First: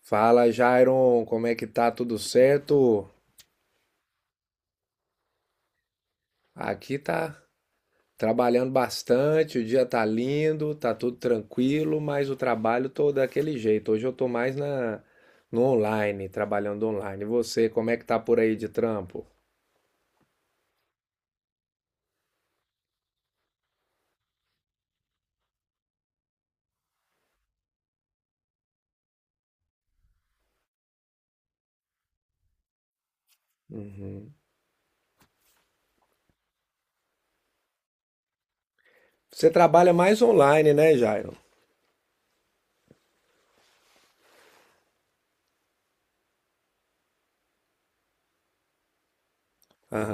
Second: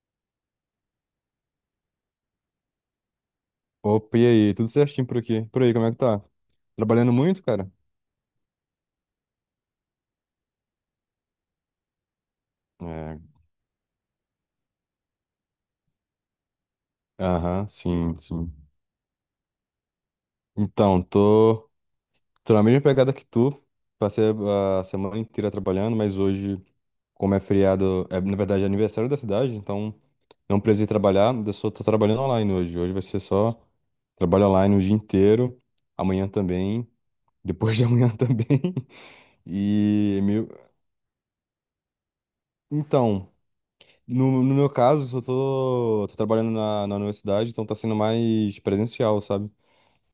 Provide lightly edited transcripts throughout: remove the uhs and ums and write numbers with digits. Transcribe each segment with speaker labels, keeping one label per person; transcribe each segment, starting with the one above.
Speaker 1: Fala, Jairon, como é que tá? Tudo certo?
Speaker 2: Opa, e aí? Tudo certinho por aqui? Por aí, como é que tá?
Speaker 1: Aqui
Speaker 2: Trabalhando
Speaker 1: tá
Speaker 2: muito, cara?
Speaker 1: trabalhando bastante, o dia tá lindo, tá tudo tranquilo, mas o trabalho tô
Speaker 2: É.
Speaker 1: daquele jeito. Hoje eu tô mais na no online, trabalhando online. E
Speaker 2: Aham,
Speaker 1: você, como é que
Speaker 2: sim,
Speaker 1: tá por aí
Speaker 2: sim.
Speaker 1: de trampo?
Speaker 2: Então, tô, tô na mesma pegada que tu. Passei a semana inteira trabalhando, mas hoje, como é feriado, é, na verdade é aniversário da cidade, então não precisei trabalhar, eu só tô trabalhando online hoje. Hoje vai ser só trabalho online o dia inteiro, amanhã também, depois de amanhã também.
Speaker 1: Você trabalha
Speaker 2: E
Speaker 1: mais
Speaker 2: meu,
Speaker 1: online, né, Jairon?
Speaker 2: então. No meu caso, só tô, tô trabalhando na universidade, então tá sendo mais presencial, sabe?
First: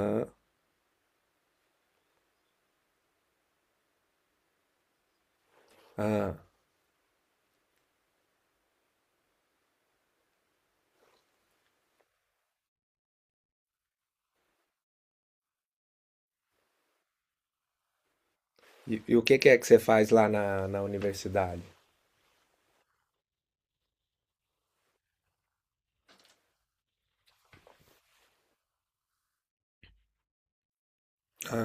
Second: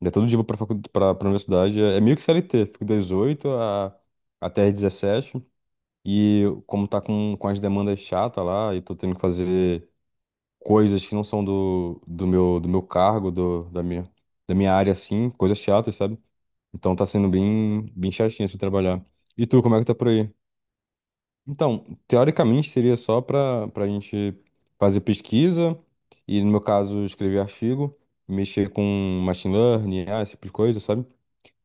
Speaker 2: É todo dia eu vou pra, pra, pra universidade. É meio que CLT, fico das 8 a, até as 17.
Speaker 1: aham.
Speaker 2: E como tá com as demandas chatas lá, e tô tendo que fazer coisas que não são do, do meu cargo, do, da minha área, assim, coisas chatas, sabe? Então tá sendo bem, bem chatinho assim
Speaker 1: E,
Speaker 2: trabalhar.
Speaker 1: e o que
Speaker 2: E
Speaker 1: que é
Speaker 2: tu,
Speaker 1: que
Speaker 2: como
Speaker 1: você
Speaker 2: é que tá por
Speaker 1: faz lá
Speaker 2: aí?
Speaker 1: na universidade?
Speaker 2: Então, teoricamente seria só para a gente fazer pesquisa e, no meu caso, escrever artigo, mexer com machine learning, ah, esse tipo de coisa, sabe?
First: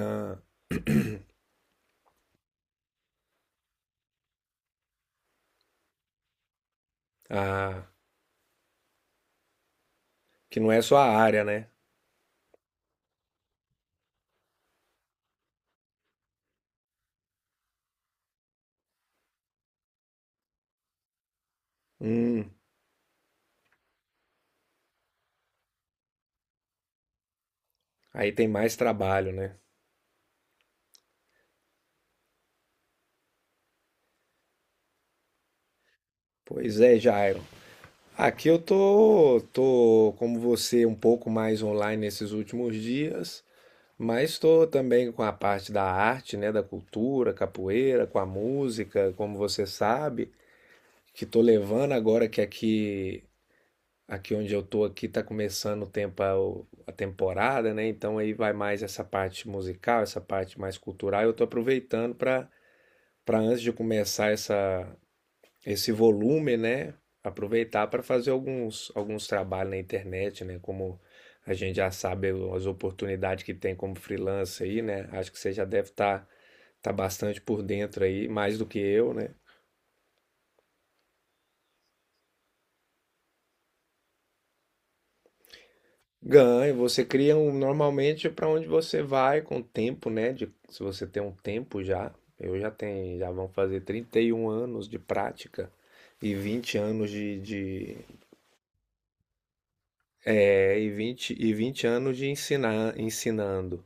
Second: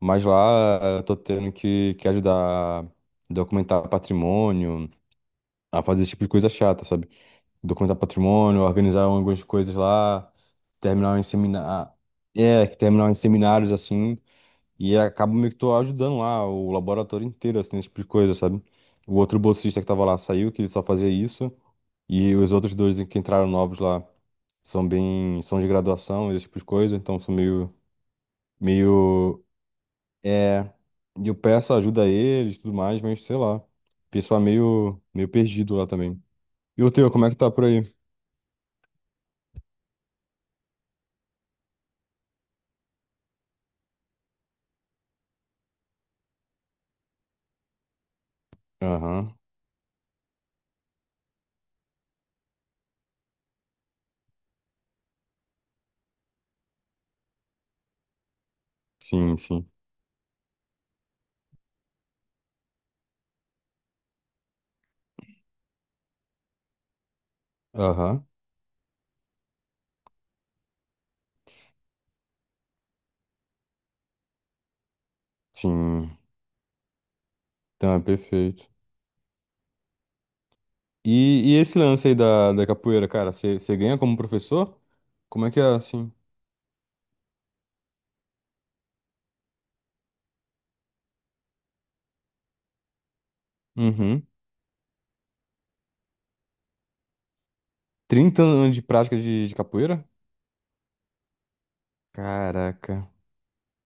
Speaker 2: Mas lá eu tô tendo que ajudar a documentar patrimônio, a fazer esse tipo de coisa chata, sabe?
Speaker 1: ah,
Speaker 2: Documentar patrimônio, organizar algumas coisas lá,
Speaker 1: que não é sua
Speaker 2: terminar em
Speaker 1: área, né?
Speaker 2: seminário. É, terminar em seminários assim. E acaba meio que tô ajudando lá o laboratório inteiro, assim, nesse tipo de coisa, sabe? O outro bolsista que tava lá saiu, que ele só fazia isso. E os
Speaker 1: Hum,
Speaker 2: outros dois que entraram novos lá são bem... São de graduação, esse tipo de coisa. Então, são meio...
Speaker 1: aí tem mais trabalho,
Speaker 2: Meio...
Speaker 1: né?
Speaker 2: É... E eu peço ajuda a eles e tudo mais, mas sei lá. O pessoal é meio... Meio perdido lá também.
Speaker 1: Pois
Speaker 2: E o
Speaker 1: é,
Speaker 2: teu, como é que
Speaker 1: Jairo.
Speaker 2: tá por aí?
Speaker 1: Aqui eu tô como você, um pouco mais online nesses últimos dias, mas estou também com a parte da arte, né, da cultura, capoeira, com a música,
Speaker 2: Aham.
Speaker 1: como você sabe, que tô levando agora que aqui onde eu tô aqui tá começando o tempo a temporada, né? Então aí vai mais essa
Speaker 2: Sim,
Speaker 1: parte
Speaker 2: sim.
Speaker 1: musical, essa parte mais cultural, eu tô aproveitando para antes de começar essa esse volume, né? Aproveitar para
Speaker 2: Aham.
Speaker 1: fazer alguns trabalhos na internet, né? Como a gente já sabe as oportunidades que tem como freelancer aí, né? Acho que você já deve
Speaker 2: Sim.
Speaker 1: estar tá bastante por
Speaker 2: Então, é
Speaker 1: dentro aí, mais do
Speaker 2: perfeito.
Speaker 1: que eu, né?
Speaker 2: E, e esse lance aí da, da capoeira, cara, você ganha como professor? Como é que é assim?
Speaker 1: Ganha, você cria um, normalmente para onde você vai com o tempo, né? Se você tem um tempo já, eu já tenho, já vão fazer trinta
Speaker 2: Uhum.
Speaker 1: e um anos de prática e 20 anos de
Speaker 2: 30 anos de prática de capoeira?
Speaker 1: é, e 20 anos de ensinar,
Speaker 2: Caraca,
Speaker 1: ensinando.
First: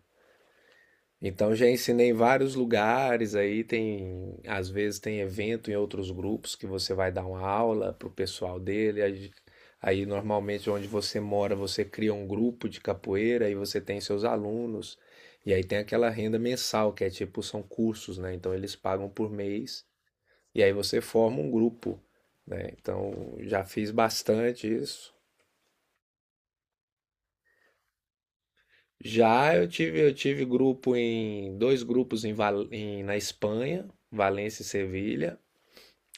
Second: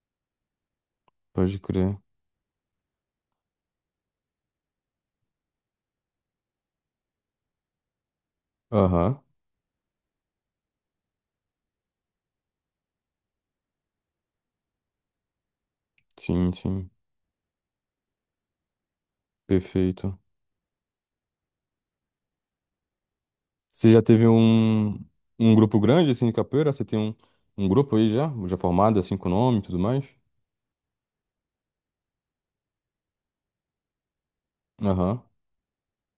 Speaker 1: Então
Speaker 2: pode
Speaker 1: já
Speaker 2: crer.
Speaker 1: ensinei em vários lugares aí, tem, às vezes tem evento em outros grupos que você vai dar uma aula pro pessoal dele,
Speaker 2: Aham,
Speaker 1: aí normalmente onde você mora, você cria um grupo de capoeira e você tem seus alunos. E aí tem aquela renda
Speaker 2: sim, sim,
Speaker 1: mensal, que é tipo, são cursos, né? Então eles pagam por mês
Speaker 2: perfeito.
Speaker 1: e aí você forma um grupo, né? Então já fiz
Speaker 2: Você já teve
Speaker 1: bastante
Speaker 2: um,
Speaker 1: isso.
Speaker 2: um grupo grande assim de capoeira? Você tem um, um grupo aí já? Já formado assim com
Speaker 1: Já
Speaker 2: nome e
Speaker 1: eu
Speaker 2: tudo
Speaker 1: tive,
Speaker 2: mais?
Speaker 1: eu tive grupo em dois grupos na Espanha, Valência e
Speaker 2: Aham,
Speaker 1: Sevilha,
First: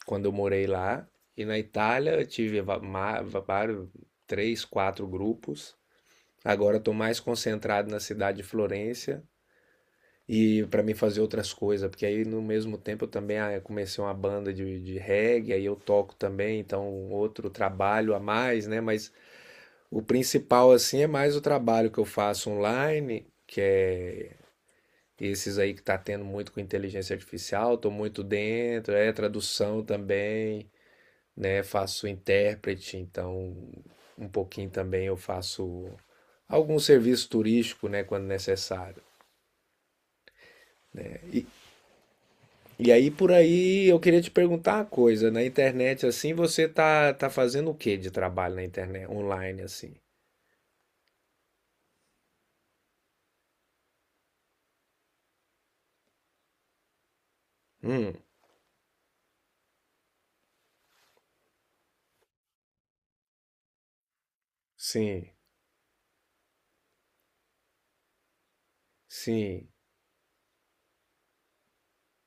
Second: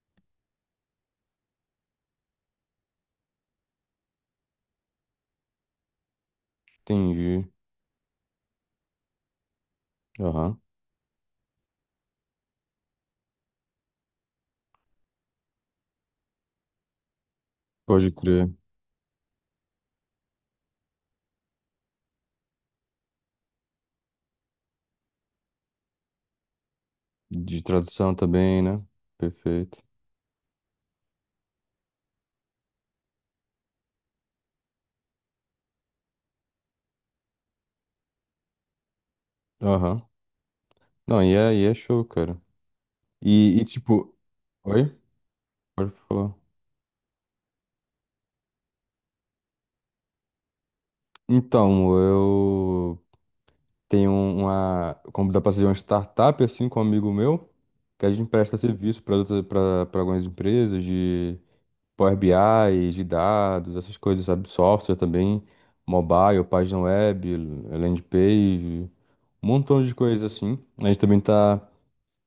Speaker 1: quando eu morei lá. E na Itália eu tive vários, três, quatro grupos. Agora estou mais
Speaker 2: entendi.
Speaker 1: concentrado na cidade de Florença
Speaker 2: Aham,
Speaker 1: e para mim fazer outras coisas, porque aí no mesmo tempo eu também eu comecei uma banda de reggae, aí eu toco também, então outro
Speaker 2: pode
Speaker 1: trabalho a
Speaker 2: crer.
Speaker 1: mais, né? Mas o principal assim é mais o trabalho que eu faço online, que é esses aí que tá tendo muito com inteligência
Speaker 2: De
Speaker 1: artificial, tô
Speaker 2: tradução
Speaker 1: muito
Speaker 2: também, né?
Speaker 1: dentro, é
Speaker 2: Perfeito.
Speaker 1: tradução também, né? Faço intérprete, então um pouquinho também eu faço algum serviço turístico, né, quando necessário.
Speaker 2: Aham. Não, e é show, cara.
Speaker 1: E aí por
Speaker 2: E
Speaker 1: aí eu
Speaker 2: tipo.
Speaker 1: queria te perguntar uma
Speaker 2: Oi?
Speaker 1: coisa, na
Speaker 2: Pode
Speaker 1: internet assim,
Speaker 2: falar.
Speaker 1: você tá fazendo o que de trabalho na internet online assim?
Speaker 2: Então, eu tenho uma. Como dá pra ser uma startup, assim, com um amigo meu, que a
Speaker 1: Hum,
Speaker 2: gente presta serviço para algumas empresas de Power BI, de dados, essas coisas, sabe? Software
Speaker 1: sim,
Speaker 2: também, mobile, página web, landing page, um
Speaker 1: sim.
Speaker 2: montão de coisas assim. A gente também tá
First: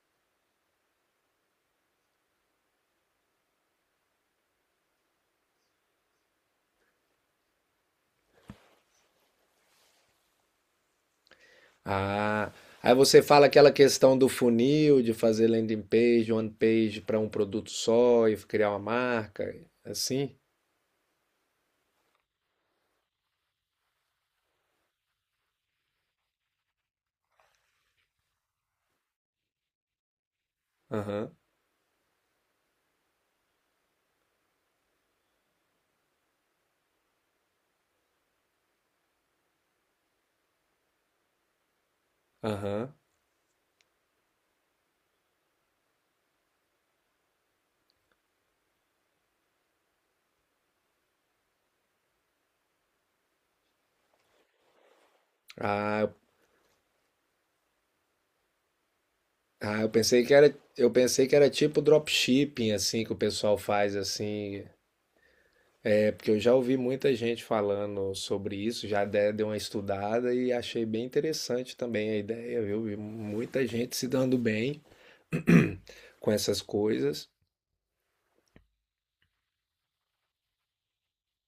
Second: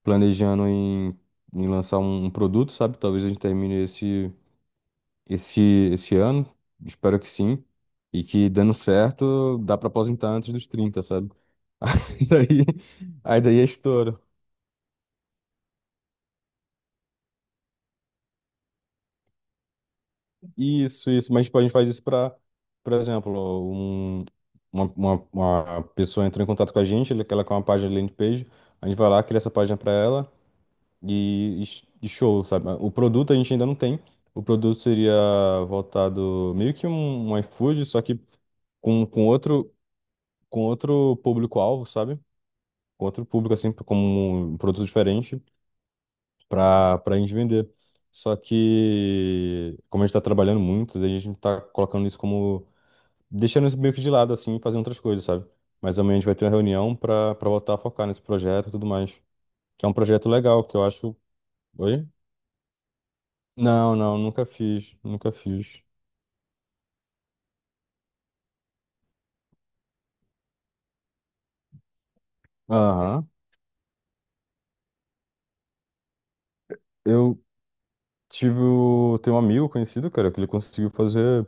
Speaker 2: planejando em, em lançar um produto, sabe? Talvez a gente termine esse. esse, esse ano, espero que sim. E que dando certo, dá pra aposentar antes dos 30, sabe?
Speaker 1: Ah,
Speaker 2: Daí,
Speaker 1: aí você
Speaker 2: aí
Speaker 1: fala
Speaker 2: daí é
Speaker 1: aquela questão
Speaker 2: estouro.
Speaker 1: do funil, de fazer landing page, one page para um produto só e criar uma marca, assim?
Speaker 2: Isso, isso. Mas tipo, a gente faz isso pra, por exemplo, um, uma pessoa entrou em contato com a gente, ela quer uma página de landing page, a gente vai lá, cria essa página pra ela
Speaker 1: Aham,
Speaker 2: e e show, sabe? O produto a gente ainda não tem. O produto seria voltado meio que um iFood, só que com, com outro, com outro público-alvo, sabe?
Speaker 1: aham.
Speaker 2: Com outro público, assim, como um produto diferente para a gente vender. Só que, como a gente tá trabalhando muito, daí a gente tá colocando isso como, deixando isso meio que de lado, assim, e fazendo outras coisas, sabe? Mas
Speaker 1: Ah, eu-
Speaker 2: amanhã a gente vai ter uma reunião para voltar a focar nesse projeto e tudo mais.
Speaker 1: ah,
Speaker 2: Que é
Speaker 1: eu
Speaker 2: um
Speaker 1: pensei
Speaker 2: projeto
Speaker 1: que era,
Speaker 2: legal, que eu
Speaker 1: eu
Speaker 2: acho.
Speaker 1: pensei que era tipo
Speaker 2: Oi?
Speaker 1: dropshipping, assim, que o pessoal
Speaker 2: Não,
Speaker 1: faz,
Speaker 2: não, nunca
Speaker 1: assim.
Speaker 2: fiz, nunca fiz.
Speaker 1: É porque eu já ouvi muita gente falando sobre isso, já dei uma estudada e achei bem interessante também a ideia, viu? Vi
Speaker 2: Aham.
Speaker 1: muita gente se dando bem com essas coisas.
Speaker 2: Eu tive. Tem um amigo conhecido, cara, que ele conseguiu fazer.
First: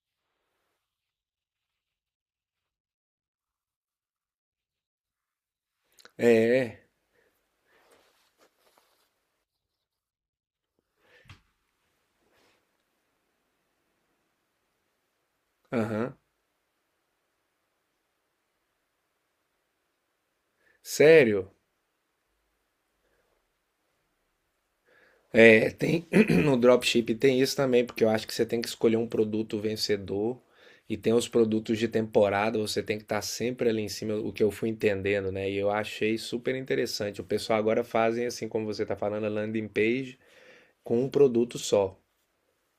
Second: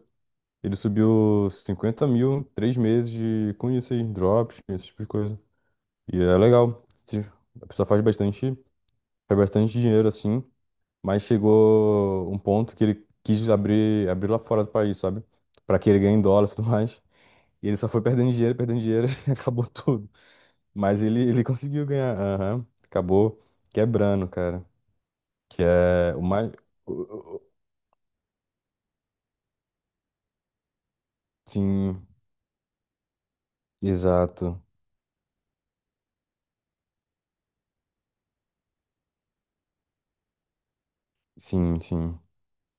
Speaker 2: Ele subiu 50 mil em 3 meses de, com isso aí, drops, esse tipo de coisa. E é legal.
Speaker 1: É,
Speaker 2: A pessoa faz bastante dinheiro assim, mas chegou um ponto que ele quis abrir, abrir lá fora do país, sabe? Pra que ele ganhe
Speaker 1: aham.
Speaker 2: em dólar e tudo mais. E ele só foi perdendo dinheiro e acabou tudo. Mas ele
Speaker 1: Sério?
Speaker 2: conseguiu ganhar. Aham. Acabou quebrando, cara. Que
Speaker 1: É, tem
Speaker 2: é o mais.
Speaker 1: no
Speaker 2: o-
Speaker 1: dropshipping
Speaker 2: o-
Speaker 1: tem
Speaker 2: o-
Speaker 1: isso também, porque eu acho que você tem que escolher um produto vencedor e tem os produtos de
Speaker 2: Sim,
Speaker 1: temporada, você tem que estar sempre ali em cima, o que eu
Speaker 2: exato.
Speaker 1: fui entendendo, né? E eu achei super interessante. O pessoal agora fazem assim como você está falando, a landing page com um produto
Speaker 2: Sim,
Speaker 1: só,
Speaker 2: sim.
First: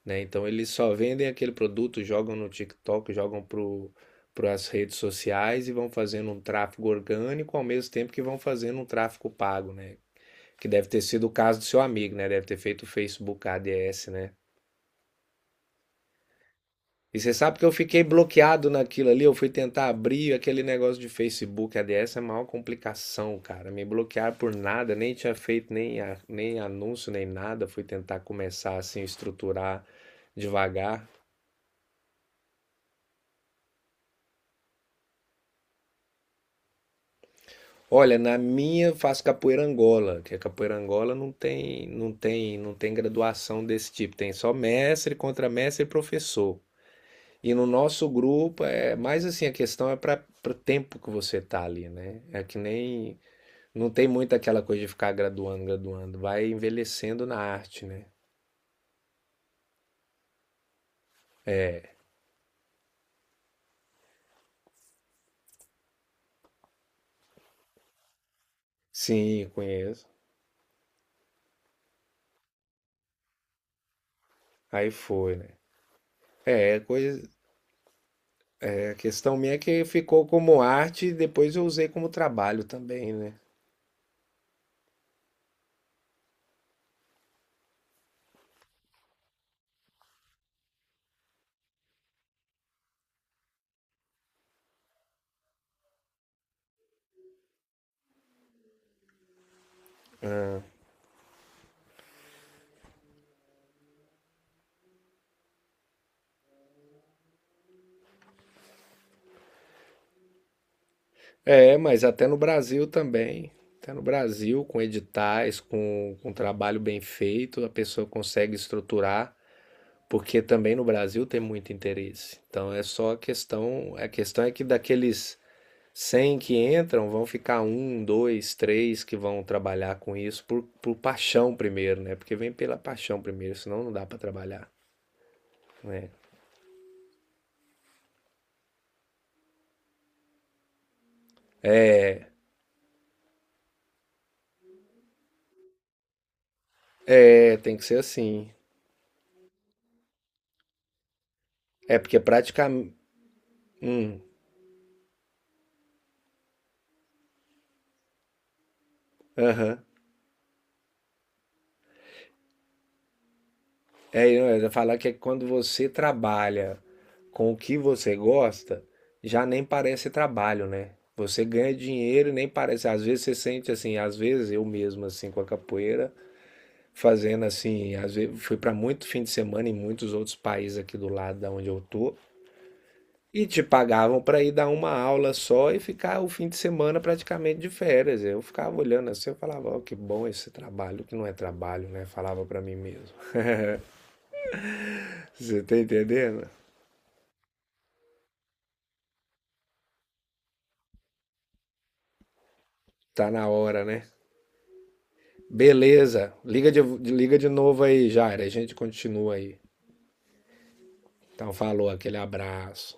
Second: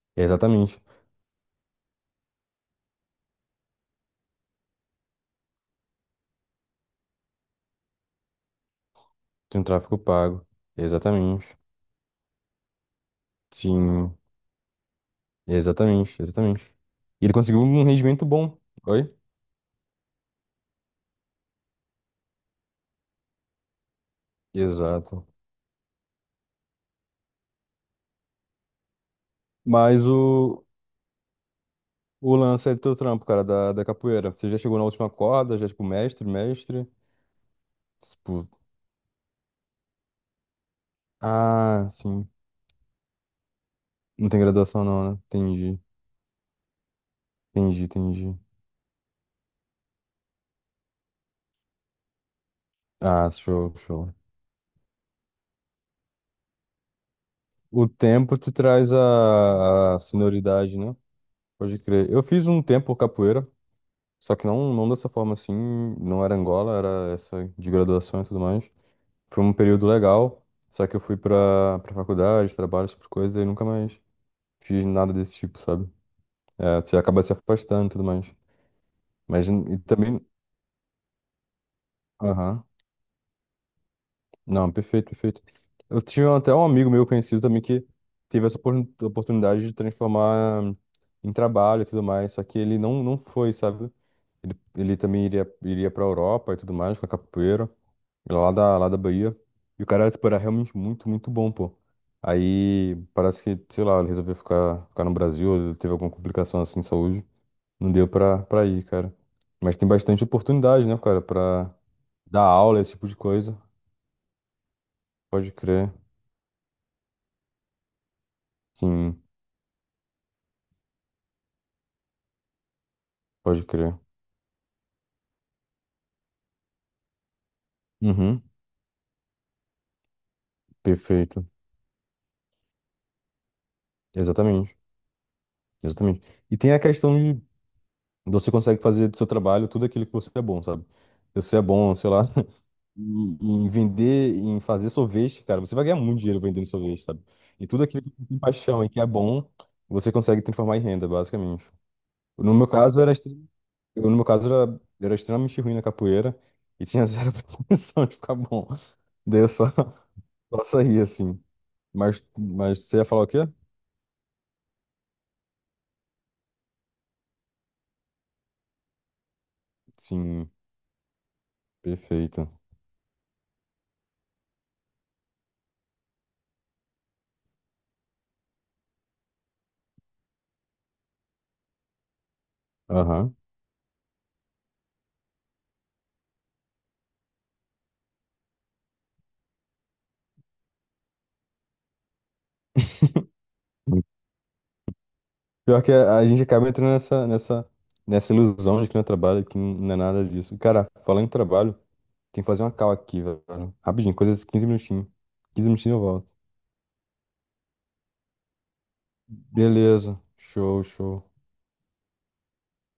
Speaker 1: né? Então eles
Speaker 2: Exatamente.
Speaker 1: só vendem aquele produto, jogam no TikTok, jogam pro para as redes sociais e vão fazendo um tráfego orgânico ao mesmo tempo que vão fazendo um tráfego
Speaker 2: Tem um
Speaker 1: pago, né?
Speaker 2: tráfico pago.
Speaker 1: Que deve ter sido o
Speaker 2: Exatamente.
Speaker 1: caso do seu amigo, né? Deve ter feito o Facebook ADS,
Speaker 2: Sim.
Speaker 1: né?
Speaker 2: Exatamente, exatamente.
Speaker 1: E
Speaker 2: E
Speaker 1: você
Speaker 2: ele
Speaker 1: sabe
Speaker 2: conseguiu
Speaker 1: que eu
Speaker 2: um
Speaker 1: fiquei
Speaker 2: rendimento bom.
Speaker 1: bloqueado naquilo
Speaker 2: Oi?
Speaker 1: ali, eu fui tentar abrir aquele negócio de Facebook ADS, é a maior complicação, cara. Me bloquearam por nada, nem
Speaker 2: Exato.
Speaker 1: tinha feito nem anúncio, nem nada. Fui tentar começar assim, estruturar
Speaker 2: Mas
Speaker 1: devagar.
Speaker 2: o lance é do teu trampo, cara, da, da capoeira. Você já chegou na última corda, já, tipo, mestre, mestre.
Speaker 1: Olha, na
Speaker 2: Tipo,
Speaker 1: minha faço capoeira Angola, que a capoeira Angola não tem,
Speaker 2: ah,
Speaker 1: não
Speaker 2: sim.
Speaker 1: tem, não tem graduação desse tipo,
Speaker 2: Não
Speaker 1: tem
Speaker 2: tem
Speaker 1: só
Speaker 2: graduação não,
Speaker 1: mestre,
Speaker 2: né? Entendi,
Speaker 1: contramestre e professor. E no
Speaker 2: entendi,
Speaker 1: nosso
Speaker 2: entendi.
Speaker 1: grupo é mais assim, a questão é para o tempo que você tá ali, né? É que nem
Speaker 2: Ah, show,
Speaker 1: não tem
Speaker 2: show.
Speaker 1: muito aquela coisa de ficar graduando, graduando, vai envelhecendo na arte,
Speaker 2: O
Speaker 1: né?
Speaker 2: tempo te traz a senioridade, né? Pode crer. Eu fiz um tempo capoeira, só que não, não dessa forma assim. Não era Angola, era essa de graduação e tudo mais. Foi
Speaker 1: Sim,
Speaker 2: um período
Speaker 1: conheço.
Speaker 2: legal, só que eu fui pra, pra faculdade, trabalho, essas coisas, e nunca mais fiz
Speaker 1: Aí
Speaker 2: nada
Speaker 1: foi,
Speaker 2: desse
Speaker 1: né?
Speaker 2: tipo, sabe?
Speaker 1: É,
Speaker 2: É, você
Speaker 1: coisa,
Speaker 2: acaba se afastando e tudo mais.
Speaker 1: é, a questão
Speaker 2: Mas
Speaker 1: minha é
Speaker 2: e
Speaker 1: que
Speaker 2: também.
Speaker 1: ficou como arte e depois eu usei como trabalho
Speaker 2: Aham.
Speaker 1: também, né?
Speaker 2: Não, perfeito, perfeito. Eu tinha até um amigo meu conhecido também que teve essa oportunidade de transformar em trabalho e tudo mais, só que ele não, não foi, sabe? Ele também iria, iria pra Europa e tudo mais, com a capoeira. Lá da Bahia. E o cara, tipo, era realmente muito, muito bom, pô. Aí parece que, sei lá, ele resolveu ficar, ficar no Brasil, ele teve alguma complicação assim de saúde. Não deu pra, pra ir, cara. Mas tem bastante oportunidade, né, cara, pra
Speaker 1: É, mas até no
Speaker 2: dar aula,
Speaker 1: Brasil
Speaker 2: esse tipo de
Speaker 1: também.
Speaker 2: coisa.
Speaker 1: Até no Brasil, com
Speaker 2: Pode
Speaker 1: editais,
Speaker 2: crer.
Speaker 1: com trabalho bem feito, a pessoa consegue
Speaker 2: Sim,
Speaker 1: estruturar. Porque também no Brasil tem muito interesse. Então é só a
Speaker 2: pode crer.
Speaker 1: questão, a questão é que daqueles 100 que entram, vão ficar um,
Speaker 2: Uhum.
Speaker 1: dois, três que vão trabalhar com isso por
Speaker 2: Perfeito.
Speaker 1: paixão primeiro, né? Porque vem pela paixão primeiro, senão não dá para trabalhar,
Speaker 2: Exatamente.
Speaker 1: né?
Speaker 2: Exatamente. E tem a questão de você consegue fazer do seu trabalho tudo aquilo que você é bom, sabe? Se você é bom, sei lá, e em vender, em fazer sorvete, cara, você vai ganhar muito dinheiro vendendo sorvete, sabe?
Speaker 1: É,
Speaker 2: E
Speaker 1: tem que
Speaker 2: tudo
Speaker 1: ser
Speaker 2: aquilo que você tem
Speaker 1: assim.
Speaker 2: paixão e que é bom, você consegue transformar em renda, basicamente.
Speaker 1: É porque é
Speaker 2: No meu
Speaker 1: praticamente,
Speaker 2: caso, era, eu, no
Speaker 1: hum,
Speaker 2: meu caso, era, era extremamente ruim na capoeira e tinha zero pretensão de ficar bom. Daí eu só,
Speaker 1: aham.
Speaker 2: só saí, assim. Mas você ia falar o quê?
Speaker 1: É, eu ia falar que é quando você trabalha com o que você gosta, já nem parece
Speaker 2: Sim,
Speaker 1: trabalho, né? Você ganha dinheiro e nem
Speaker 2: perfeito.
Speaker 1: parece. Às vezes você sente assim, às vezes eu mesmo, assim, com a capoeira, fazendo assim, às vezes fui para muito fim de semana em muitos outros países aqui do lado da onde eu tô,
Speaker 2: Aham.
Speaker 1: e te pagavam para ir dar uma aula só e ficar o fim de semana praticamente de férias. Eu ficava olhando assim, eu falava, ó, que bom esse trabalho, que não é trabalho, né? Falava para mim mesmo. Você tá
Speaker 2: Pior que a gente
Speaker 1: entendendo?
Speaker 2: acaba entrando nessa, nessa, nessa ilusão de que não é trabalho, que não é nada disso. Cara, falando em trabalho, tem que fazer uma call aqui,
Speaker 1: Tá
Speaker 2: velho.
Speaker 1: na hora, né?
Speaker 2: Rapidinho, coisa de 15 minutinhos. 15 minutinhos eu volto.
Speaker 1: Beleza. Liga de novo aí, Jair. A gente continua aí.
Speaker 2: Beleza. Show, show.
Speaker 1: Então, falou, aquele abraço.